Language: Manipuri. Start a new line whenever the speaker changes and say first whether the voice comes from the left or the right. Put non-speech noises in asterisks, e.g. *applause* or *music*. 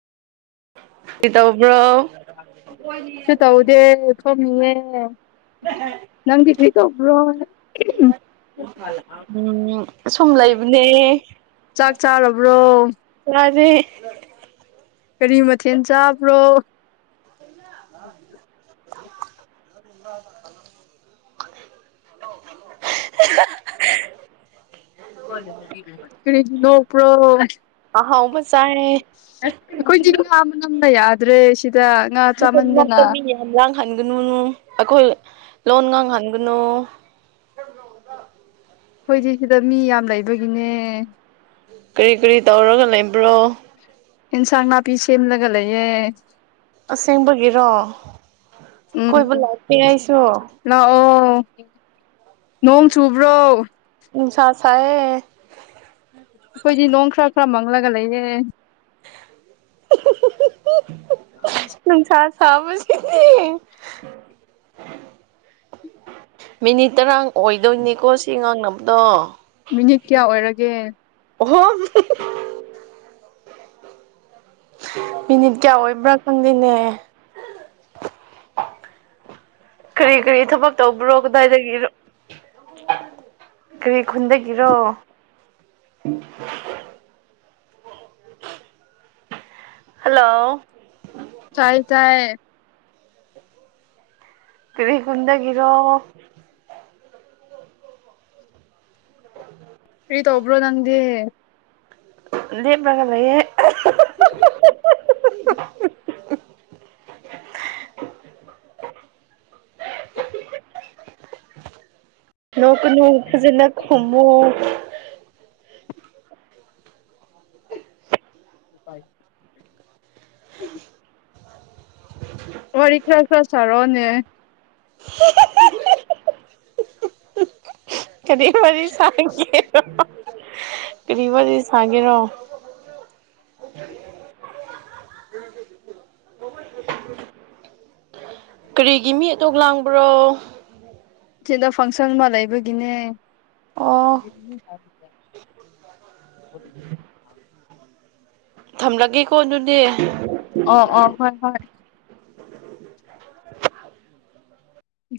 right: ꯀꯩ ꯇꯧꯕ꯭ꯔꯣ ꯂꯧꯁꯤꯟꯕ ꯉꯝꯗꯕ
left: ꯀꯩꯁꯨ ꯇꯧꯗꯦ ꯐꯝꯃꯤꯌꯦ ꯅꯪꯗꯤ ꯀ꯭ꯔꯤ ꯇꯧꯕ꯭ꯔꯣ ꯎꯍꯨꯝ
right: ꯎꯝ ꯁꯨꯝ ꯂꯩꯕꯅꯦ
left: ꯆꯥꯛ ꯆꯥꯔꯕ꯭ꯔꯣ
right: ꯂꯧꯁꯤꯟꯕ ꯉꯝꯗꯕ
left: ꯀꯔꯤ ꯃꯊꯦꯜ ꯆꯥꯕ꯭ꯔꯣ
right: *unintelligible* ꯂꯧꯁꯤꯟꯕ ꯉꯝꯗꯕ
left: ꯀꯔꯤꯒꯤ ꯅꯣꯛꯄ꯭ꯔꯣ
right: ꯑꯍꯥꯎꯕ ꯆꯥꯔꯦ
left: ꯑꯩꯈꯣꯏꯗꯤ ꯅꯥꯕꯅ ꯑꯩꯈꯣꯏ ꯌꯥꯗ꯭ꯔꯦ ꯁꯤ
right: ꯅꯈꯣꯏꯒꯤ ꯃꯅꯥꯛꯇ ꯃꯤ ꯌꯥꯝ ꯂꯥꯡꯍꯟꯒꯅꯨꯅꯨ ꯑꯈꯣꯏ ꯂꯣꯟ ꯉꯥꯡ ꯍꯟꯒꯅꯨ
left: ꯑꯩꯈꯣꯏꯖꯤ ꯁꯤꯗ ꯃꯤ ꯌꯥꯝ ꯂꯩ ꯗꯨꯒꯤꯅꯦ
right: ꯀ꯭ꯔꯤ ꯀ꯭ꯔꯤ ꯇꯧꯔꯒ ꯂꯩꯕ꯭ꯔꯣ
left: ꯏꯟꯁꯥꯡ ꯅꯥꯄꯤ ꯁꯦꯝꯂꯒ ꯒ ꯂꯩꯌꯦ
right: ꯑꯁꯦꯡꯕꯒꯤꯔꯣ ꯀꯣꯏꯕ
left: ꯎꯝ
right: ꯂꯥꯛꯀꯦ ꯑꯩꯁꯨ
left: ꯂꯥꯛꯑꯣ ꯑꯟꯑꯣꯗꯤꯕꯜ ꯅꯣꯡ ꯆꯨꯕ꯭ꯔꯣ
right: ꯅꯨꯡꯁꯥ ꯁꯥꯏꯌꯦ
left: ꯑꯩꯈꯣꯏꯗꯤ ꯅꯣꯡ ꯈ꯭ꯔꯥ ꯈ꯭ꯔ ꯃꯪ ꯃꯪꯂꯒ ꯂꯩꯌꯦ
right: ꯍꯍꯍ ꯅꯨꯡꯁꯥ ꯁꯥꯕꯁꯦ ꯍꯦꯍꯦ ꯃꯤꯅꯤꯠ ꯇꯔꯥ ꯑꯣꯏꯗꯣꯏꯅꯤꯀꯣ ꯁꯤ ꯉꯥꯡꯅꯕꯗꯣ
left: ꯃꯤꯅꯤꯠ ꯀꯌꯥ ꯑꯣꯏꯔꯒꯦ
right: ꯑꯣꯍꯣ ꯃꯤꯅꯤꯠ ꯀꯌꯥ ꯑꯣꯏꯕ꯭ꯔꯥ ꯈꯪꯗꯦꯅꯦ ꯀ꯭ꯔꯤ ꯀ꯭ꯔꯤ ꯊꯕꯛ ꯇꯧꯕ꯭ꯔꯣ ꯀꯗꯥꯏꯗꯒꯤꯔꯣ ꯀ꯭ꯔꯤ ꯈꯨꯟꯗꯒꯤꯔꯣ ꯍꯜꯂꯣ
left: ꯇꯥꯏ ꯇꯥꯏꯌꯦ
right: ꯀ꯭ꯔꯤ ꯈꯨꯟꯗꯒꯤꯔꯣ ꯑꯟꯑꯣꯗꯤꯕꯜ
left: ꯀ꯭ꯔꯤ ꯇꯧꯕ꯭ꯔꯣ ꯅꯪꯗꯤ
right: ꯂꯦꯝꯕꯒ ꯂꯩꯌꯦ
left: ꯍꯍ
right: ꯅꯣꯛ ꯀꯅꯨ ꯐꯖꯅ ꯈꯨꯝꯃꯨ
left: ꯑꯟꯑꯣꯗꯤꯕꯜ ꯋꯥꯔꯤ ꯈꯔ ꯈꯔ ꯁꯥꯔꯛꯑꯣꯅꯦ
right: ꯀꯔꯤ ꯋꯥꯔꯤ ꯁꯥꯏꯒꯦꯌꯣ ꯀ꯭ꯔꯤ ꯋꯥꯔꯤ ꯁꯥꯒꯦꯔꯣ ꯀ꯭ꯔꯤꯒꯤ ꯃꯤ ꯑꯗꯨꯛ ꯂꯥꯡꯕ꯭ꯔꯣ
left: ꯁꯤꯗ ꯐꯪꯁꯟ ꯑꯃ ꯂꯩꯕꯒꯤꯅꯦ
right: ꯑꯣ ꯊꯝꯂꯒꯦ ꯀꯣꯅꯨꯅꯦ
left: ꯍꯣꯏ